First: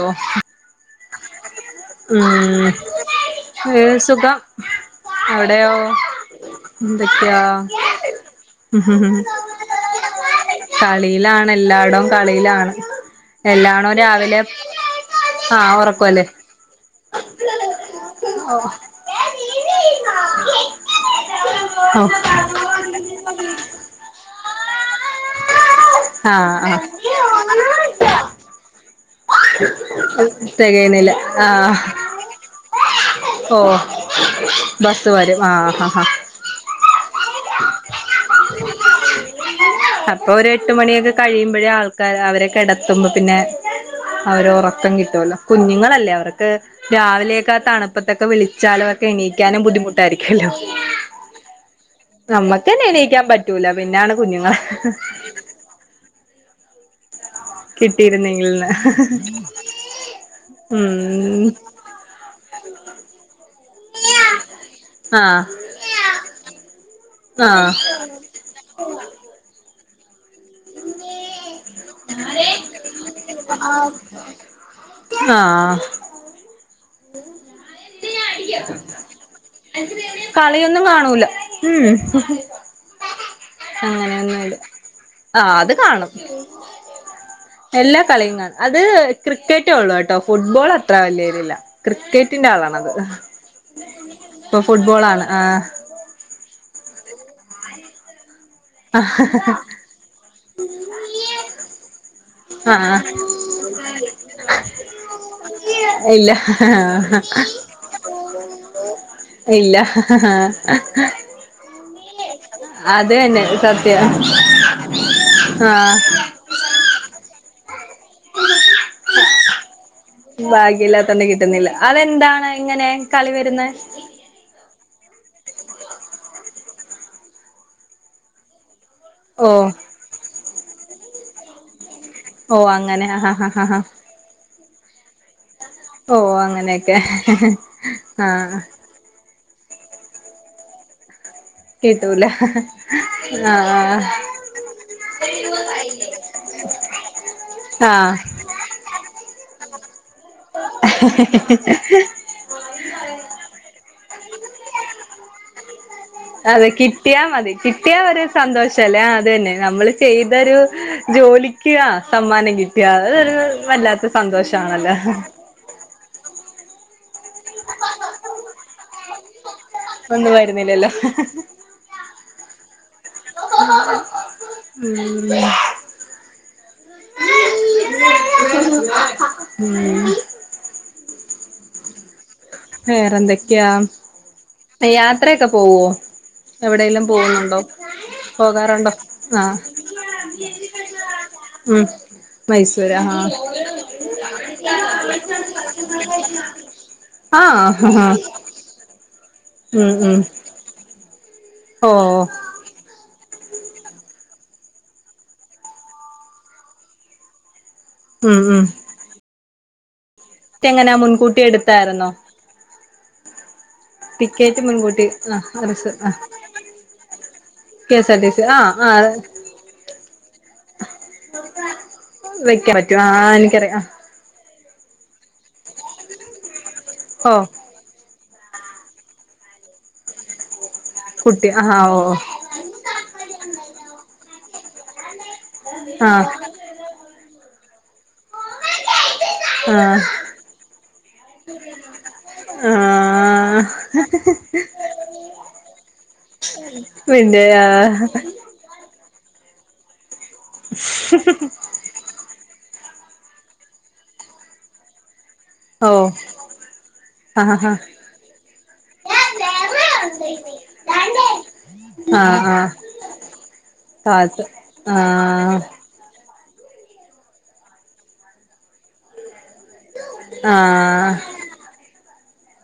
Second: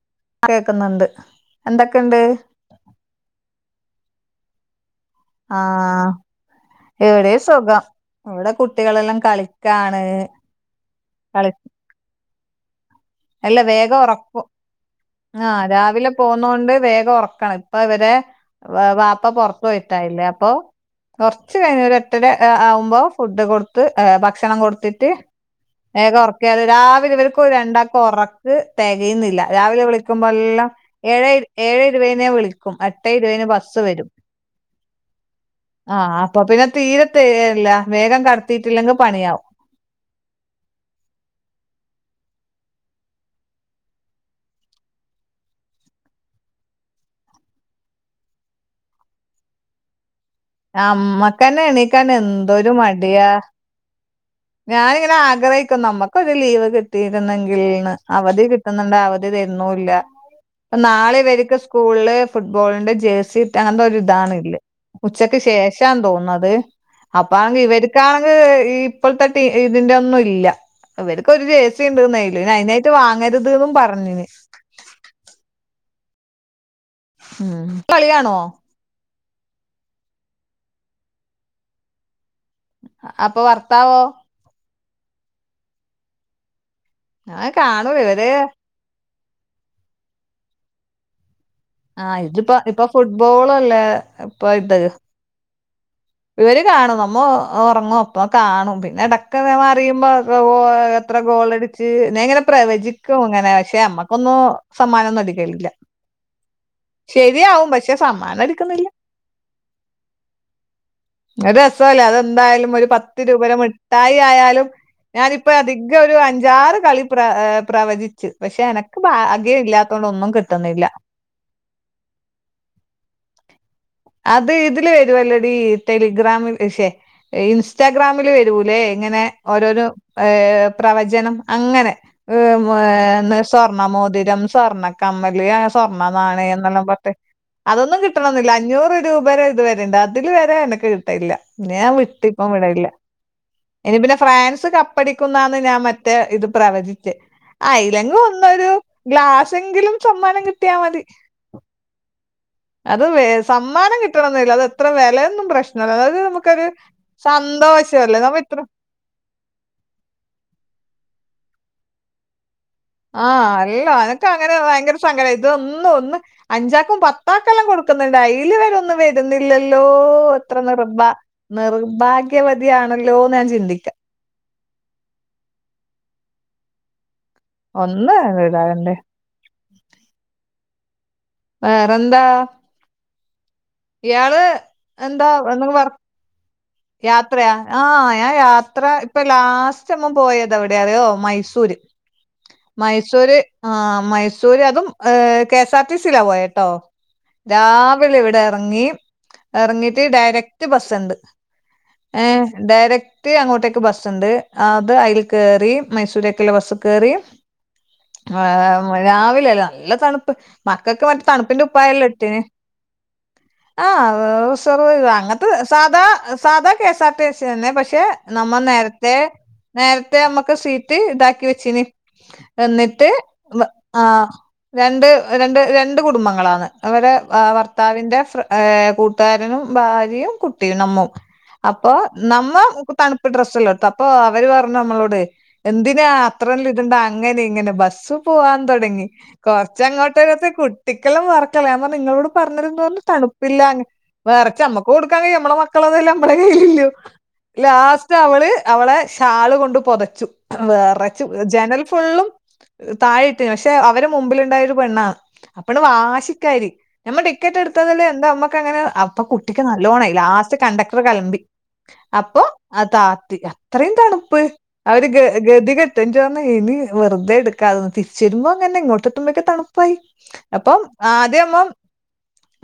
ഓ കേക്കുന്നുണ്ട് എന്തൊക്കെണ്ട് ഉം ഏ സുഖം അവിടെയോ ആഹ് എന്തൊക്കെയാ ഇവിടെയും സുഖം ഇവിടെ കുട്ടികളെല്ലാം കളിക്കാണ് കളിയിലാണ് കളി എല്ലാടോം കളിയിലാണ് എല്ലാണോ രാവിലെ ആ ആഹ് രാവിലെ ഉറക്കല്ലേ പോന്നോണ്ട് വേഗം ഒറക്കണം ഇപ്പ ഇവരെ ഓ വ വാപ്പ പൊറത്ത് പോയിട്ടായില്ലേ അപ്പൊ കൊറച്ച് കഴിഞ്ഞ് ഒരു ഓ എട്ടര ആവുമ്പോ ഫുഡ് കൊടുത്ത് ഭക്ഷണം കൊടുത്തിട്ട് വേഗം ആ ഉറക്കിയാലും ആ രാവിലെ ഇവർക്കു രണ്ടാ കൊറക്ക് തെകയുന്നില്ല. രാവിലെ വിളിക്കുമ്പോ എല്ലം തികയുന്നില്ല ഏഴെ ആ ഏഴെ ഇരുവേന് ഞാൻ വിളിക് ക്കും എട്ടേ ഇരുവേന് ബസ് ഓ വരും. ബസ് വരും ആഹ് ആഹ് അപ്പ പിന്നെ തീരെ തെകയില്ല വേഗം കടത്തിയിട്ടില്ലെങ്കിൽ പണിയാവും അപ്പൊ ഒരു എട്ട് മണിയൊക്കെ കഴിയുമ്പോഴേ ആൾക്കാര് അവരെ കെടത്തുമ്പോ പിന്നെ അവര് ഉറക്കം കിട്ടുവല്ലോ കുഞ്ഞുങ്ങളല്ലേ അവർക്ക് രാവിലെയൊക്കെ ആഹ് തണുപ്പത്തൊക്കെ വിളിച്ചാലക്കെ എണീക്കാനും ബുദ്ധിമുട്ടായിരിക്കോല്ലോ അമ്മക്കന്നെ എണീക്കാൻ എന്തൊരു മടിയാ കിട്ടൂല പിന്നാണ് കുഞ്ഞുങ്ങ ഞാനിങ്ങനെ ആഗ്രഹിക്കും നമ്മക്ക് ഒരു ലീവ് കി കിട്ടീയിരുന്നെങ്കിൽന്ന് അവധി കിട്ടിയിരുന്നെങ്കിൽന്ന് കിട്ടുന്നുണ്ട അവധി തരുന്നുല്ല ഇപ്പ നാളെ ഉം ഇവര്ക്ക് സ്കൂളില് ഫുട്ബോളിന്റെ ജേഴ്സി്ട്ട്ങ്ങാണ്ട്ല്ലെ ഒരു ഇതാണ്ല്ലേ ഉച്ചക്ക് ആഹ് ശേഷാന്ന് തോന്നുന്നു അത് അപ്പാണെങ്കി ആഹ് ഇവർക്കാണെങ്കി ഇപ്പൾ ത്തെ ടീ ഇതിൻ്റൊന്നും ഇല്ല ഇവർക്കൊരു ജേഴ്സി ഇണ്ട്ന്നയ്ല്. പിന്നെ അയിനായിട്ട് വാങ്ങര്ത് ന്നും പറഞ്ഞിനി. ആഹ് ഉം കളി കാണുവോ ആഹ് കളിയൊന്നും കാണൂല ഉം അപ്പൊ ഭർത്താവോ അങ്ങനെയൊന്നുല്ല ആഹ് അത് കാണും ഞാൻ കാണൂല എല്ലാ ഇവര് കളിയും കാണും അത് ക്രിക്കറ്റേ ഒള്ളൂ കേട്ടോ. ഫുട്ബോള് അത്ര വല്യേരിയല്ല. ആ ക്രിക്കറ്റിന്റെ ഇതിപ്പോ ഇപ്പൊ ആളാണത്. ഫുട്ബോളല്ലേ ഇപ്പൊ ഇത് ഫുട്ബോള് ആണ്. ആഹ്. ഇവര് കാണും നമ്മ ഒറങ്ങും അപ്പ കാണും പിന്നെ എടക്ക് നമ്മ അറിയുമ്പോ ഉ [unintelligible] വെച്ച് ഞാൻ ഇങ്ങനെ പ്രവചിക്കും ഇങ്ങനെ പക്ഷെ നമ്മക്കൊന്നും സമ്മാനൊന്നും അടിക്കലില്ല ആഹ് ശരിയാവും പക്ഷെ സമ്മാനം എടുക്കുന്നില്ല ഇല്ല ആഹ് ഹാ അത് രസവല്ലേ അതെന്തായാലും ഒരു പത്ത് തന്നെ രൂപെടെ സത്യം മിഠായി ആയാലും. ഞാനിപ്പ ആ അധികം ഒരു അഞ്ചാറ് കളി പ്ര പ്രവചിച്ചു പക്ഷെ എനക്ക് ഭാഗ്യം ഇല്ല ബാഗ്യല്ലാത്തോണ്ട് കിട്ടുന്നില്ല അതെന്താണ് അങ്ങനെ കളി വരുന്നെ അത് ഇതില് വരുവല്ലെടീ ടെലിഗ്രാമില് ശെ ഇൻസ്റ്റാഗ്രാമില് വരൂല്ലേ. ഇങ്ങനെ ഓ ഓരോരോ ഏഹ് പ്രവചനം അങ്ങനെ. ഓ അങ്ങനെ ആ [unintelligible] ആ ആ സ്വർണ്ണ മോതിരം സ്വർണ്ണ കമ്മല് അ സ്വർണ്ണ ഓ നാണയംന്നെല്ലാം അങ്ങനെയൊക്കെ പർഞ്ഞിട്ട് അതൊന്നും കിട്ടണം എന്നില്ല ആഹ് അഞ്ഞൂറ് രൂപെടെ ഒരിത് വര്ണ് ഉണ്ട് ഇത് വരെ എനിക്ക് കിട്ടലില്ല പിന്നെ ഞാൻ വിട്ട് കിട്ടൂല ഇപ്പം വിടലില്ല. ആഹ് ഇനി പിന്നെ ഫ്രാൻസ് കപ്പടിക്കുംന്നാന്ന് ഞാൻ മ ഇത് പ്രവചിച്ച് ആഹ് അയിലങ്ങു ഒന്നൊരു ഗ്ലാസെങ്കിലും സമ്മാനം കി [inaudible] അത് വ സമ്മാനം കിട്ടണംന്നില്ല അത് എത്ര വിലയൊന്നും പ്രശ്നമല്ല അതായത് നമുക്കൊരു അതെ സന്തോഷം അല്ലേ നമ്മള് ഇത്രോം [unintelligible] ആഹ് അത് തന്നെ നമ്മള് ചെയ്തൊരു ജോലിക്ക് ആഹ് സമ്മാനം കി കിട്ട്യാൾക്കിതൊരു ആഹ് വല്ലാത്ത സന്തോഷമാണല്ലൊ ഇതൊന്ന് ഒന്ന് അഞ്ചാക്കും പത്താക്കെല്ലാം കൊടുക്കുന്നുണ്ട് അയില് വരുന്ന് ല്ന്നില്ലല്ലോ ഒന്നും എത്ര വരുന്നില്ലല്ലോ നിർഭ നിർഭാഗ്യവതിയാണല്ലോന്നാ ഞാൻ ചിന്തിക്കാ. [unintelligible] ഒന്ന് ഇതാകണ്ടേ ഉം വേറെന്താ വേറെന്തൊക്കെയാ ഇയാള് എന്താ യാത്രയൊക്കെ എന്തങ്കിലും പോവോ വർ എവിടെലും യാത്രയാ പോകുന്നുണ്ടോ ആഹ് ഞാൻ യാത്ര പോകാറുണ്ടോ ഇപ്പൊ ആഹ് ലാസ്റ്റ് നമ്മ പോയത് വിടെയാ അറിയോ മൈസൂ തൂര് മൈസൂരാ ആഹ് ആഹ് മൈസൂര് അതും കെ എസ് ആർ ടി സിയിലാ പോയേട്ടോ ആഹ് രാവിലെ ആഹ് ഇവിടെ ഭംഗീമ് ഉം ഇറങ്ങിട്ട് ഉം ഡയറക്ട് ബസ്സണ്ട് ഓ ഏ ഡയറക്റ്റ് അങ്ങോട്ടേക്ക് ബസുണ്ട് അത് അയിൽ കേറി മൈസൂരേക്കെുള്ള ബസ് കേറി ഉം ഉം ട്രാവ രാവിലെല്ല നല്ല തണുപ്പ് എങ്ങനാ മക്കൾക്ക് മറ്റേ മുൻകൂട്ടി തണുപ്പിന്റെ ഉപ്പായല്ലേ എടുത്തായിരുന്നോ ഇട്ടീനി ടിക്കറ്റ് മുൻകൂട്ടി ആഹ് അങ്ങനത്തെ ആഹ് റിസർ സാധാ ആഹ് സാധാ കെ സാർ ആർ ട്ടി സിന്നെ കെ പക്ഷെ എസ് ആർ ടി പക്ഷെ സി നമ്മൾ ആഹ് ആഹ് നേരത്തെ നേരത്തെ മ്മക്ക് സീറ്റ് ഇതാക്കി വെച്ചിനി വെക്കാൻ പറ്റും എന്നിട്ട് ആഹ് വ് എനിക്കറിയാം ആഹ് രണ്ട് രണ്ട് രണ്ട് കുടുംബങ്ങളാണ് അവരെ ആഹ് ഓ ഭർത്താവിന്റെ ഫ്റ് ഏഹ് കൂട്ടുകാരനും ഭാര്യയും കുട്ടിയും നമ്മും കുട്ടി ആഹ് അപ്പൊ ഓ ഓ നമ്മ തണു ഡ്രസ്സല്ലാടത് അപ്പൊ അവര് പറഞ്ഞു നമ്മളോട് എന്തിനാ ആഹ് അത്രല്ലട് ഇടണ്ട അങ്ങനെ ഇങ്ങനെ ബസ് പോവാൻ തുടങ്ങി ആഹ് കൊറച്ചങ്ങോട്ട് കുട്ടിക്കെലം മറക്കല്ലേ ഞ നിങ്ങളോട് പറഞുന്ന് പറഞ്ഞു ആഹ് തണുപ്പിലാഞ് വേറച്ച നമ്മക്ക് കൊടുക്കാൻ കഴിയും നമ്മടെ മക്കള അതല്ല നമ്മടെ കയ്യിലില്ലേ പിന്നെ ലാസ്റ്റ് അവള് അവളെ ഷാള് കൊണ്ട് പൊതച്ചു വെറച്ചു ജനൽ ഫുള്ളും താഴെ ഇട്ട് പക്ഷെ അവരെ മുമ്പിലുണ്ടായൊരു പെണ്ണാ അപ്പള് ഓ വാശിക്കാരി നമ്മൾ ആഹ് ടിക്കറ്റ് ആഹ് എടു ത്തതല്ലേ ന്റെ അമ്മക്ക് അങ്ങനെ അപ്പൊ കുട്ടിക്ക് നല്ലോണായി ലാസ്റ്റ് കണ്ടക്ടർ ആഹ് കലമ്പി അപ്പൊ ആഹ് അതാത്തിക അത്രയും തണുപ്പ് താഴത്ത് അവര് ആഹ് ഗതിക പ്പൊ എനിക്ക് തോന്നുന്നേ ഇനി വെറുതെ എടുക്കാതെ തിരിച്ച് വരുമ്പോ അങ്ങനെ ഇങ്ങോട്ടെത്തുമോഴക്കെ തണു പൈ അപ്പം ആഹ് ആദ്യമ്മം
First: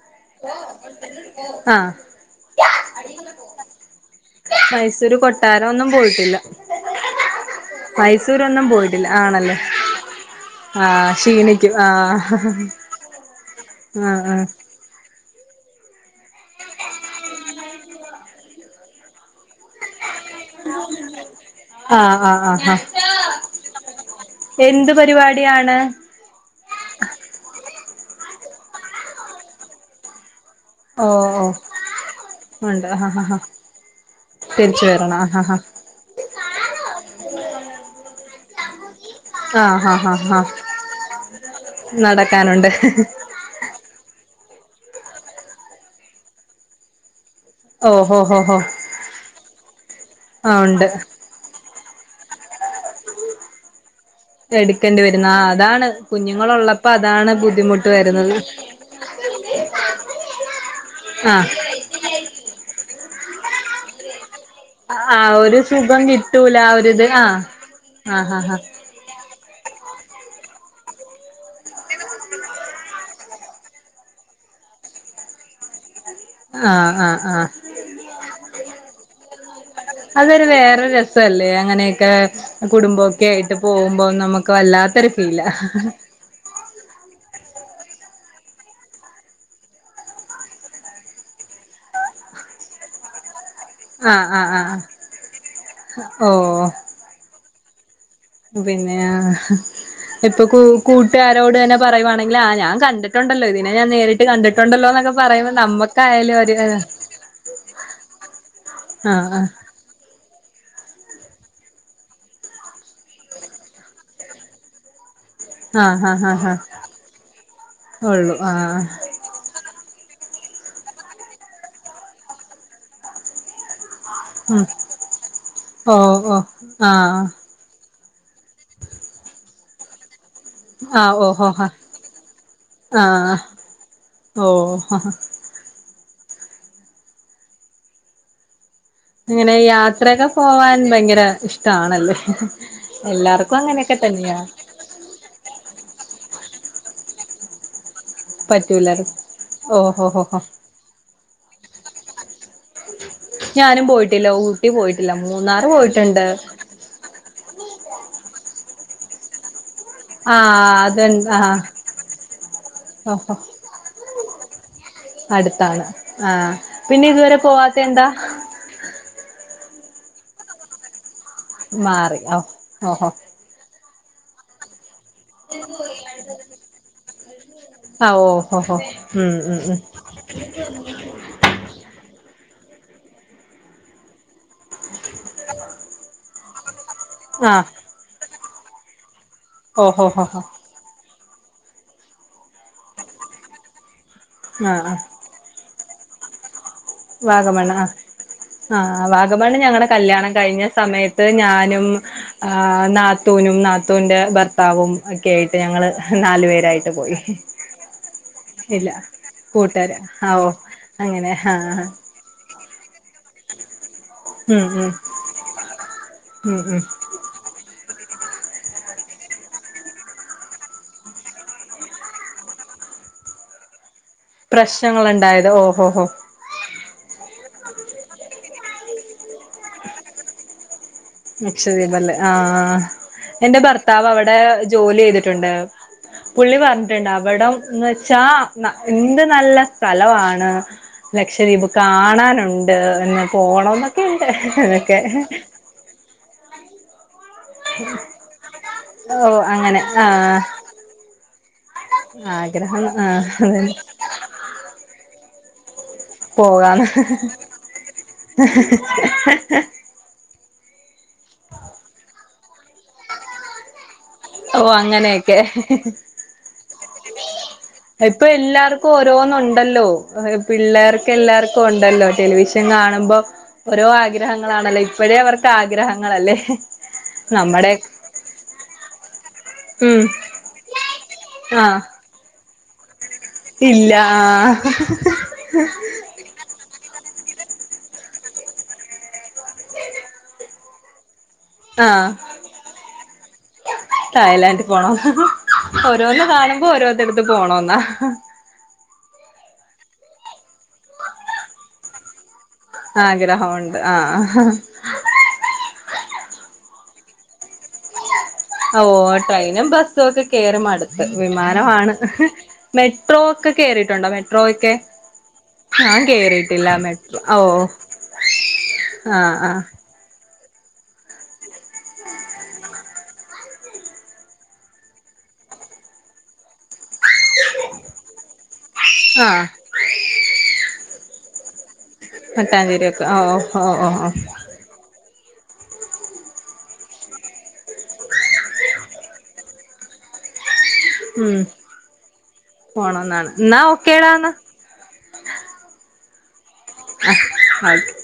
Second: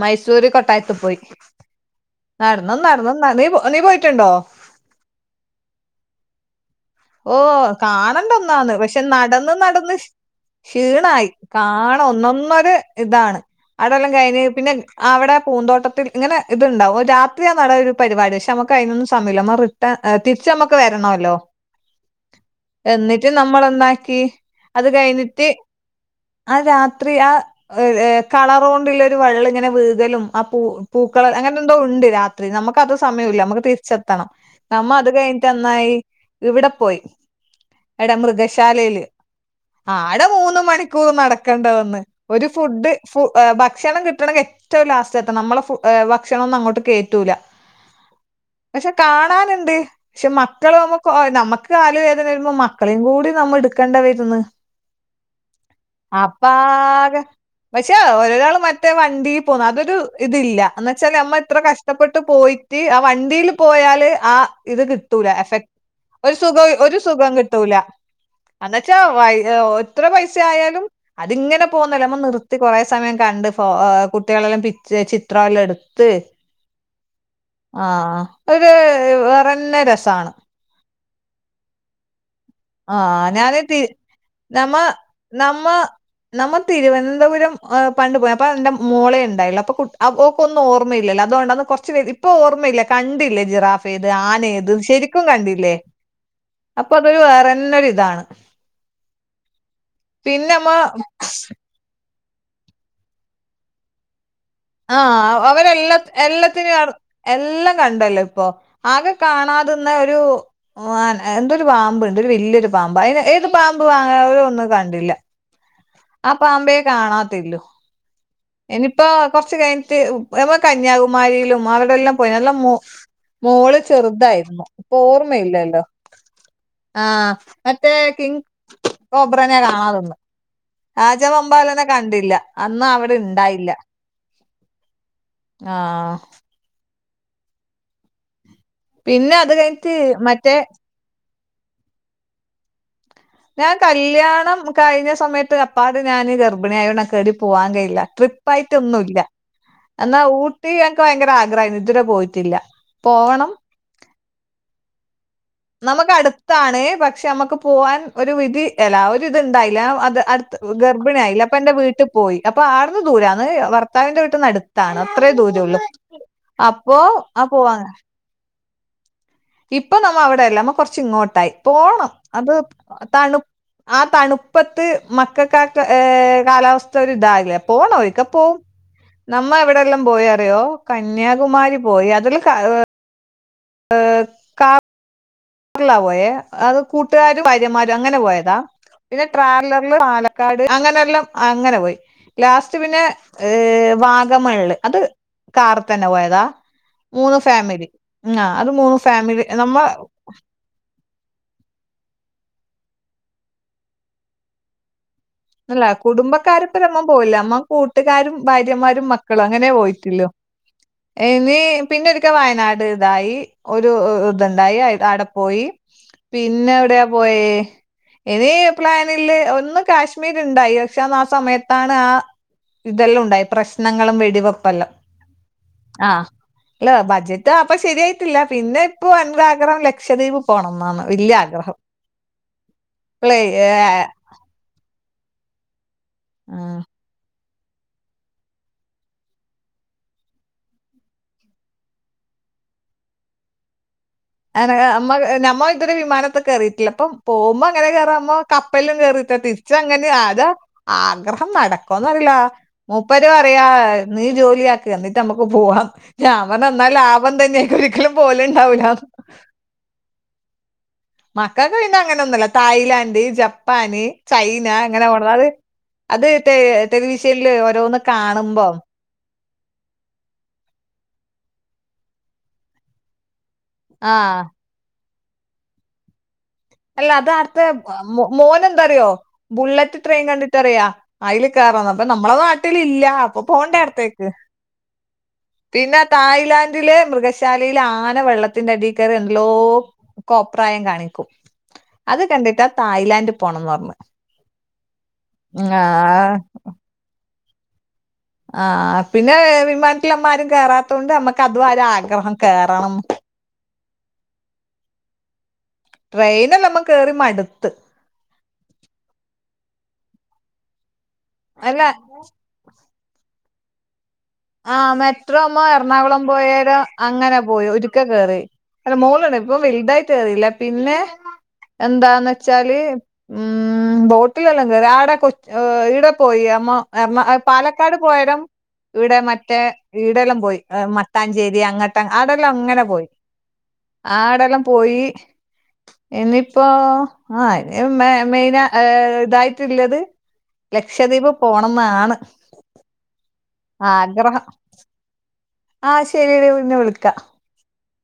മൈസൂര് കൊട്ടായത്ത്പുയി ആഹ് നടന്ന് നടന്ന് നനേ നീ പോയിട്ടുണ്ടോ മൈസൂര് കൊട്ടാരം ഒന്നും പോയിട്ടില്ല ഓ കാണണ്ട മൈസൂരൊന്നും ഒന്നാന്ന് പക്ഷെ പോയിട്ടില്ല നടന്ന് ആണല്ലേ നടന്ന് ആഹ് ക്ഷീണായി ക്ഷീണിക്കും കാണോ ആഹ് ഒന്നന്നര ഇതാണ് അവിടെല്ലാം ആഹ് കഴിഞ്ഞ് പിന്നെ അവിടെ പൂന്തോട്ടത്തിൽ ഇങ്ങനെ ഇത്ണ്ടാവും രാത്രിയാ നട ഒരു പരിപാടി പക്ഷെ നമുക്ക് ക്ക്‌ അയ്നൊന്നും സമയുല്ല റിട്ടേൺ തിരിച്ച് നമ്മക്ക് വരണല്ലോ ആഹ് ആഹ് ആഹ് ആഹ് ആഹ് എന്നിട്ട് നമ്മളെന്നാക്കി അത് എന്ത് കഴിഞ്ഞിട്ട് പരിപാടിയാണ് ആ രാത്രി ആ കളറോണ്ട് കൊണ്ടുള്ള ഒരു വള്ളി ഇങ്ങനെ വീകലും ആ പൂ ഓ പൂക്കൾ ഓ അങ്ങനെ എന്തോ ഉണ്ട് രാത്രി നമുക്ക് ഉണ്ട് അത് ആഹ് ആഹ് ആഹ് സമയമല്ല നമ്മുക്ക് തിരിച്ചെത്തണം തിരിച്ചു നമ്മ അത് വരണം ആഹ് കഴിഞ്ഞിട്ട് ആഹ് എന്നായി ഇവിടെ പോയി എടെ മൃഗശാലേല് ആഹ് ആഹ് ആടെ ആഹ് ആഹ് മൂന്ന് മണിക്കൂർ നടക്കണ്ട വന്ന് ഒരു നടക്കാനുണ്ട് ഫുഡ് ഫു ഭക്ഷണം കിട്ടണ ഏറ്റവു ലാസ്റ്റത്തെണം നമ്മളെ അ ഫു ഭക്ഷണന്നും അങ്ങോട്ട് കയറ്റൂല്ല ഓ ഹോ ഹോ ഹോ പക്ഷെ കാണാനുണ്ട് പക്ഷെ ആ മക്കൾ ഉണ്ട് നമ്മ നമ്മക്ക് കാല് വേദന വരുമ്പോ മക്കളേം കൂടി നമ്മള് എടു കണ്ട വിരുന്ന് എടുക്കേണ്ടി വരുന്ന ആ അതാണ് കുഞ്ഞുങ്ങളുള്ളപ്പോ അപ്പാകെ അതാണ് ബുദ്ധിമുട്ട് പക്ഷേ വരുന്നത് ഒരാള് മറ്റെ വണ്ടിൽ പോ അതൊരു ഇതില്ല എന്നച്ചാൽ നമ്മ ആഹ് എത്ര കഷ്ടപ്പെട്ട് പോയിട്ട് ആ വണ്ടിൽ പോയാല് ആ ഇത് ആ കിട്ടൂല ഒരു എഫക്ട് സുഖം ഒരു സുഖ കിട്ടൂല ആ ഒരു ഒരിത് സുഖം ആഹ് കിട്ടൂല ആഹ് ആഹ് ആഹ് അന പക്ഷെ എത്ര പൈസ ആയാലും അതിങ്ങനെ പോന്നേലും നിർത്തി കുറെേ സമയം കണ്ട് കുട്ടികളെല്ലാം പിച്ചേ ചിത്രമേല്ലാം എടുത്ത് ആഹ് ആഹ് ആഹ് ആഹ് ഒരു വേറെന്നെ രസമാണ് അത് വേറെ രസ് രസല്ലേ അങ്ങനെക്കെ ആ കുടുംബൊക്കെ ആയിട്ട് ഞാന് തി പോകുമ്പോ നമുക്ക് നമ്മ വല്ലാത്തൊരു ഫീല നമ്മ നമ്മ തിരുവർന്തപുരം പണ്ട് പോയി അപ്പ എന്റെ മോളെ ഉണ്ടായുള്ളു അപ്പൊ കു അപ്പോക്കൊന്നും ഓർമ്മലല്ലോ അതൊണ്ടന്ന്. കൊറച്ച് വൈ ഇപ്പൊ ഓർമ്മല്ലേ. കണ്ടില്ലേ ജിറാഫേത് ആഹ് ആഹ് ആനേത് ആഹ് ശരിക്കു കണ്ടില്ലേ ഓ അപ്പൊ അത് വേറെ. ന്ന്നൊരിതാണ്. പിന്നെ ആഹ് ഇപ്പ കൂ നമ്മ കൂട്ടാരോടന്നെ. പറയുവാണെങ്കില് ആ ഞാ കണ്ടിട്ടുണ്ടല്ലോ തിനെ ഞാ നേരി ആഹ് അവരെല്ലാം ഒരു എല്ലാത്തിനും എല്ലാം കണ്ടല്ലോ ഇപ്പൊ ആകെ ആഹ് കാണാ തിന്നഒരു ഓ അൻ എന്റൊരു വാമ്പ്ണ്ട് ഒരു വല്യൊരു പാമ്പ് അയ്ന ഏത് പാമ്പ് വാങ്ങവു ഒന്നു കണ്ടില്ല. ആഹ് ആഹ് ആഹ് ആ ആഹ് പാമ്പെ ആഹ് കാണാത്തില്ലൂ ഉള്ളു ആഹ് എനിപ്പോ. കൊറച്ച് കൈയ്ൻറ്റ് എതൊ കന്യാകുമാരിയിലും അവ്ടെല്ലൊ പോയി നല്ല മോ മോള്. ചെറ്തായിര്ന്നു ഉം പ്പൊർമ്മല്ലല്ലോ ഓ ഓ ആഹ്. മറ്റേ കിങ് കോബ്രനെ കാണാറ്ണ്ട്. ആഹ് ഓഹോ രാജവമ്പാലന കണ്ടില്ല അന്നവ്ടിണ്ടായില്ല. ഓ ആഹ്. പിന്നെ അത് ങ്ങനെ കഴിഞ്ഞിട്ട് യാത്രക്കെ മറ്റേ പോവാൻ ഭയങ്കര ഇഷ്ടാണല്ലേ എല്ലാർ ഞാൻ കല്യാണം കഴിഞ്ഞ സമയത്ത് അപ്പാട് ഞാൻ ഗർഭിണിയായോണ്ട് അൻക്ക് എട്യു പോവാൻ കഴില്ല. പറ്റൂലർ ട്രിപ്പായിട്ടൊന്നുല്ല ഓഹോ എന്നാ ഹോ ഹോ ഊട്ടി ഞക്കയങ്കരാഗ്രായ്ര്ന്നു ഇതുവരെ പോയി ഞാനും പോയിട്ടില്ല ഊട്ടി പോയിട്ടില്ല മൂന്നാറ് പോയിട്ടുണ്ട്. ട്ടാണ് പക്ഷെ അമക്ക് പോവാൻ ഒരു വിധി. എല്ലാവും ഇത്ണ്ടായില്ല അത് ആഹ് അടുത്ത് അത്ണ്ട് ഗർഭിണിയായിലെ ആഹ് അപ്പൊന്റെ വീട്ടിൽ പോയി അപ്പൊ ആടുന്ന് ഓഹോ ദൂരാണ് വർ താവിന്റെ വീട്ട്ന്നട്ത്താണ് അത്രേ ദൂരുള്ളു അടുത്താണ് ആഹ് അപ്പൊ പിന്നെ ഇതുവരെ ആ പോവാത്ത പോവാന് എന്താ ഇപ്പൊ നമ്മ അവ്ടല്ല മ്മ കൊറച്ചിങ്ങോട്ടായി പോണം മാറി ഓ അത് ഓഹോ തണു ആ തണ്പ്പത്ത് മക്കക്കാറ്റൊ ഏ കാലാവസ്ഥര്താകെ പോണോ ഒരിക്ക ആഹ് പോവും ഓഹോ ഹോ ഉം നമ്മ ഉം ഉം അവിടെല്ലൊ മ്പോയറിറോ കന്യാകുമാരി പോയി അതില് ക ഏ കാ [inaudible] ർലാ പോയെ അത് കൂട്ടുകും ആഹ് ഭാര്യമ്മാരും അങ്ങനെ പോയതാ പിന്നെ ട്രാവലറൽ ഓഹോ ഹോ ഹോ പാലാക്കാട് അങ്ങനെല്ലം അങ്ങനെ പോയി ലാസ്റ്റ് പിന്നെ ഏ വാഗമൺള് ആഹ് അത് ആഹ് കാറ്തന്നെ പോയതാ മൂന്ന് വാഗമണ് ആഹ് ഫാമിലി ഉം ആ അത് മൂന്ന് ആഹ് ഫേമലി വാഗമണ് നമ്മൊ ഞങ്ങടെ കല്യാണം കഴിഞ്ഞ സമയത്ത് ഞാനും ഏ നാത്തൂനും നാത്തൂന്റെ ഭർത്താവും ഒക്കെ ആയിട്ട് ല്ല ഞങ്ങള് നാലു കുടുംബക്കാരപ്പൊ പേരായിട്ട് നമ്മ പോയി പോവുല്ല നമ്മ കൂട്ടുകാരും ഇല്ല ഭാര്യമാരും ക്കളങ്ങനെ കൂട്ടുകാര് പോയിട്ടില്ലൂ ആ ഓ അങ്ങനെ എനി ആഹ് പിന്നൊരി ക്ക വയനാട്തായി ഒരു ഉം ഇതുണ്ടായി ഉം അവപട പോയി ഉം ഉം പിന്നവടയ. പോയി ഇനി പ്ലാനില്ല ഒന്ന് കാശ് കാശ്മീര് ഇണ്ടായി പക്ഷെ അന്നാ ആസമയത്താണ് ആഹ് ഇതെല്ലൊ ഉണ്ടായി പ്രശ്നങ്ങളും വെ പ്രശ്നങ്ങള്ണ്ടായത് ഓഹോ ഹോ. ല്ല ബഡജറ്റ് അപ്പൊ ശരിയായിട്ടില്ല പിന്നെ ഇപ്പൊ എന്താഗണം ലക്ഷദ്വീപ് പോണംന്നാണ് വലി അക്ഷദ്വീപല്ലേ ആ ആ എന്റെ ഭർത്താവ് അവ ടെ ജോലി ചെയ്തിട്ട്ണ്ട് പുള്ളി ആഹ് പറഞ്ഞിട്ട്ണ്ട് അവിടം ന്നെച്ചാ ന എന്ത് നല്ല സ്ഥലവാണ് ലക്ഷദ്വീപ് കാണാനൊണ്ട് എന്ന് പോണൊന്നൊ അന അമ്മ ഞമ്മ ഇതുവരെ വിമാനത്തൊക്കെ കേറിട്ടില്ല ഇപ്പം പോകുമ്പോ അങ്ങനെ കേറാമ്പോ കപ്പലിലും ഓ കേറിട്ട അങ്ങനെ തിരിച്ചങ്ങനെ ആഹ് ആതാ ആഗ്രഹം നടക്കൊന്നറില്ല ആഗ്രഹം മൂപ്പര് ആഹ് പറയാ അതന്നെ നീ ജോലിയാക് എന്നിട്ട് നമ്മക്ക് പോവാ ലാഭം പോകാന്ന് തന്നാ ലാഭം തന്നെയാ കിട്ടല് പോലെണ്ടാവൂല [inaudible] മക്കക്ക് പിന്നെ അങ്ങനൊന്നും ഇല്ല തായ്ലാൻഡ്, ജപ്പാന് ഓ ചൈന അങ്ങനെ അങ്ങനെയൊക്കെ പോണത് അത് അത് ടെലിവിഷനിൽ ഓരോന്ന് കാണുമ്പം ന്തോന്നുണ്ടല്ലോ പിള്ളേർക്ക് എല്ലാർക്കും ഒണ്ടല്ലോ ടെലിവിഷൻ കാണുമ്പം ഓരോ ആഹ് ആഗ്രഹങ്ങളാണല്ലോ ഇപ്പഴേ അവർക്ക് ആഗ്രഹങ്ങളല്ലേ അല്ല അത അടുത്ത നമ്മടെ മോന് എന്താറിയോ ബുള്ളറ്റ് ഉം ട്രെയിൻ കണ്ടിട്ടറിയാ അതില് ആഹ് കേറണം അപ്പ നമ്മളെ നാട്ടിലില്ല അപ്പൊ പോണ്ടേ ഇല്ല അടുത്തേക്ക് ആഹ് പിന്നെ തായ്ലാൻഡില് മൃഗശാലയിൽ ആന വെള്ളത്തിന്റെ അടീക്കേറി എന്തെല്ലോ കോപ്രായം കാണിക്കും ആഹ് അത് കണ്ടിട്ടാ തായ്ലാൻഡ് പോണംന്ന് പറഞ്ഞത് തായ്ലാൻഡിൽ പോണം ഓരോന്ന് കാണുമ്പം ഓരോന്നടുത്ത് പോണന്നാ ആഹ് പിന്നെ വിമാനത്തിലപ്പാരും കേറാത്ത കൊണ്ട് നമ്മക്ക് അതും ഒരാഗ്രഹം കേറണന്ന് ആഗ്രഹമുണ്ട് ആഹ് ട്രെയിന നമ്മ കേറി മടുത്ത് ഓഹ് ട്രെയിനും ബസ്സും ഒക്കെ കേറി മടുത്ത് അല്ല വിമാനമാണ്. മെട്രോ ഒക്കെ കേറീട്ടുണ്ടോെ? ആഹ് മെട്രോമ്മോ എറണാകുളം കേറിയിട്ടില്ല പോയേരം മെട്രോ ഓ അങ്ങനെ പോയി ഒരിക്കെ കേറി. അല്ല മോളണ് ആഹ് ഇപ്പൊ ആഹ് വലുതായി ട്ടില്ല പിന്നെ എന്താന്ന് വെച്ചാല് ആഹ് ബോട്ടിലെല്ലാം കേറി ആടെ കൊ ഇവിടെ പോയി അമ്മ എർണാ പാലക്കാട് പോയേരം ഇവിടെ ആഹ് മറ്റേ ഈടെല്ലാം പോയി മട്ടാഞ്ചേരി അങ്ങ ആടെല്ലാം അങ്ങനെ മട്ടാഞ്ചേരി ഒക്കെ പോയി ഓ ഓ ഓ ഓ ആടെല്ലാം പോയി ഇനിപ്പോ ആ ഇനി മെയിന ഇതായിട്ടുള്ളത് ലക്ഷദ്വീപ് പോണംന്നാണ്. പോണംന്നാണ് ന്നാ ഓക്കേ ടാ ആഗ്രഹം ആഹ് ശരി ടി പിന്നെ വിളിക്ക [unintelligible]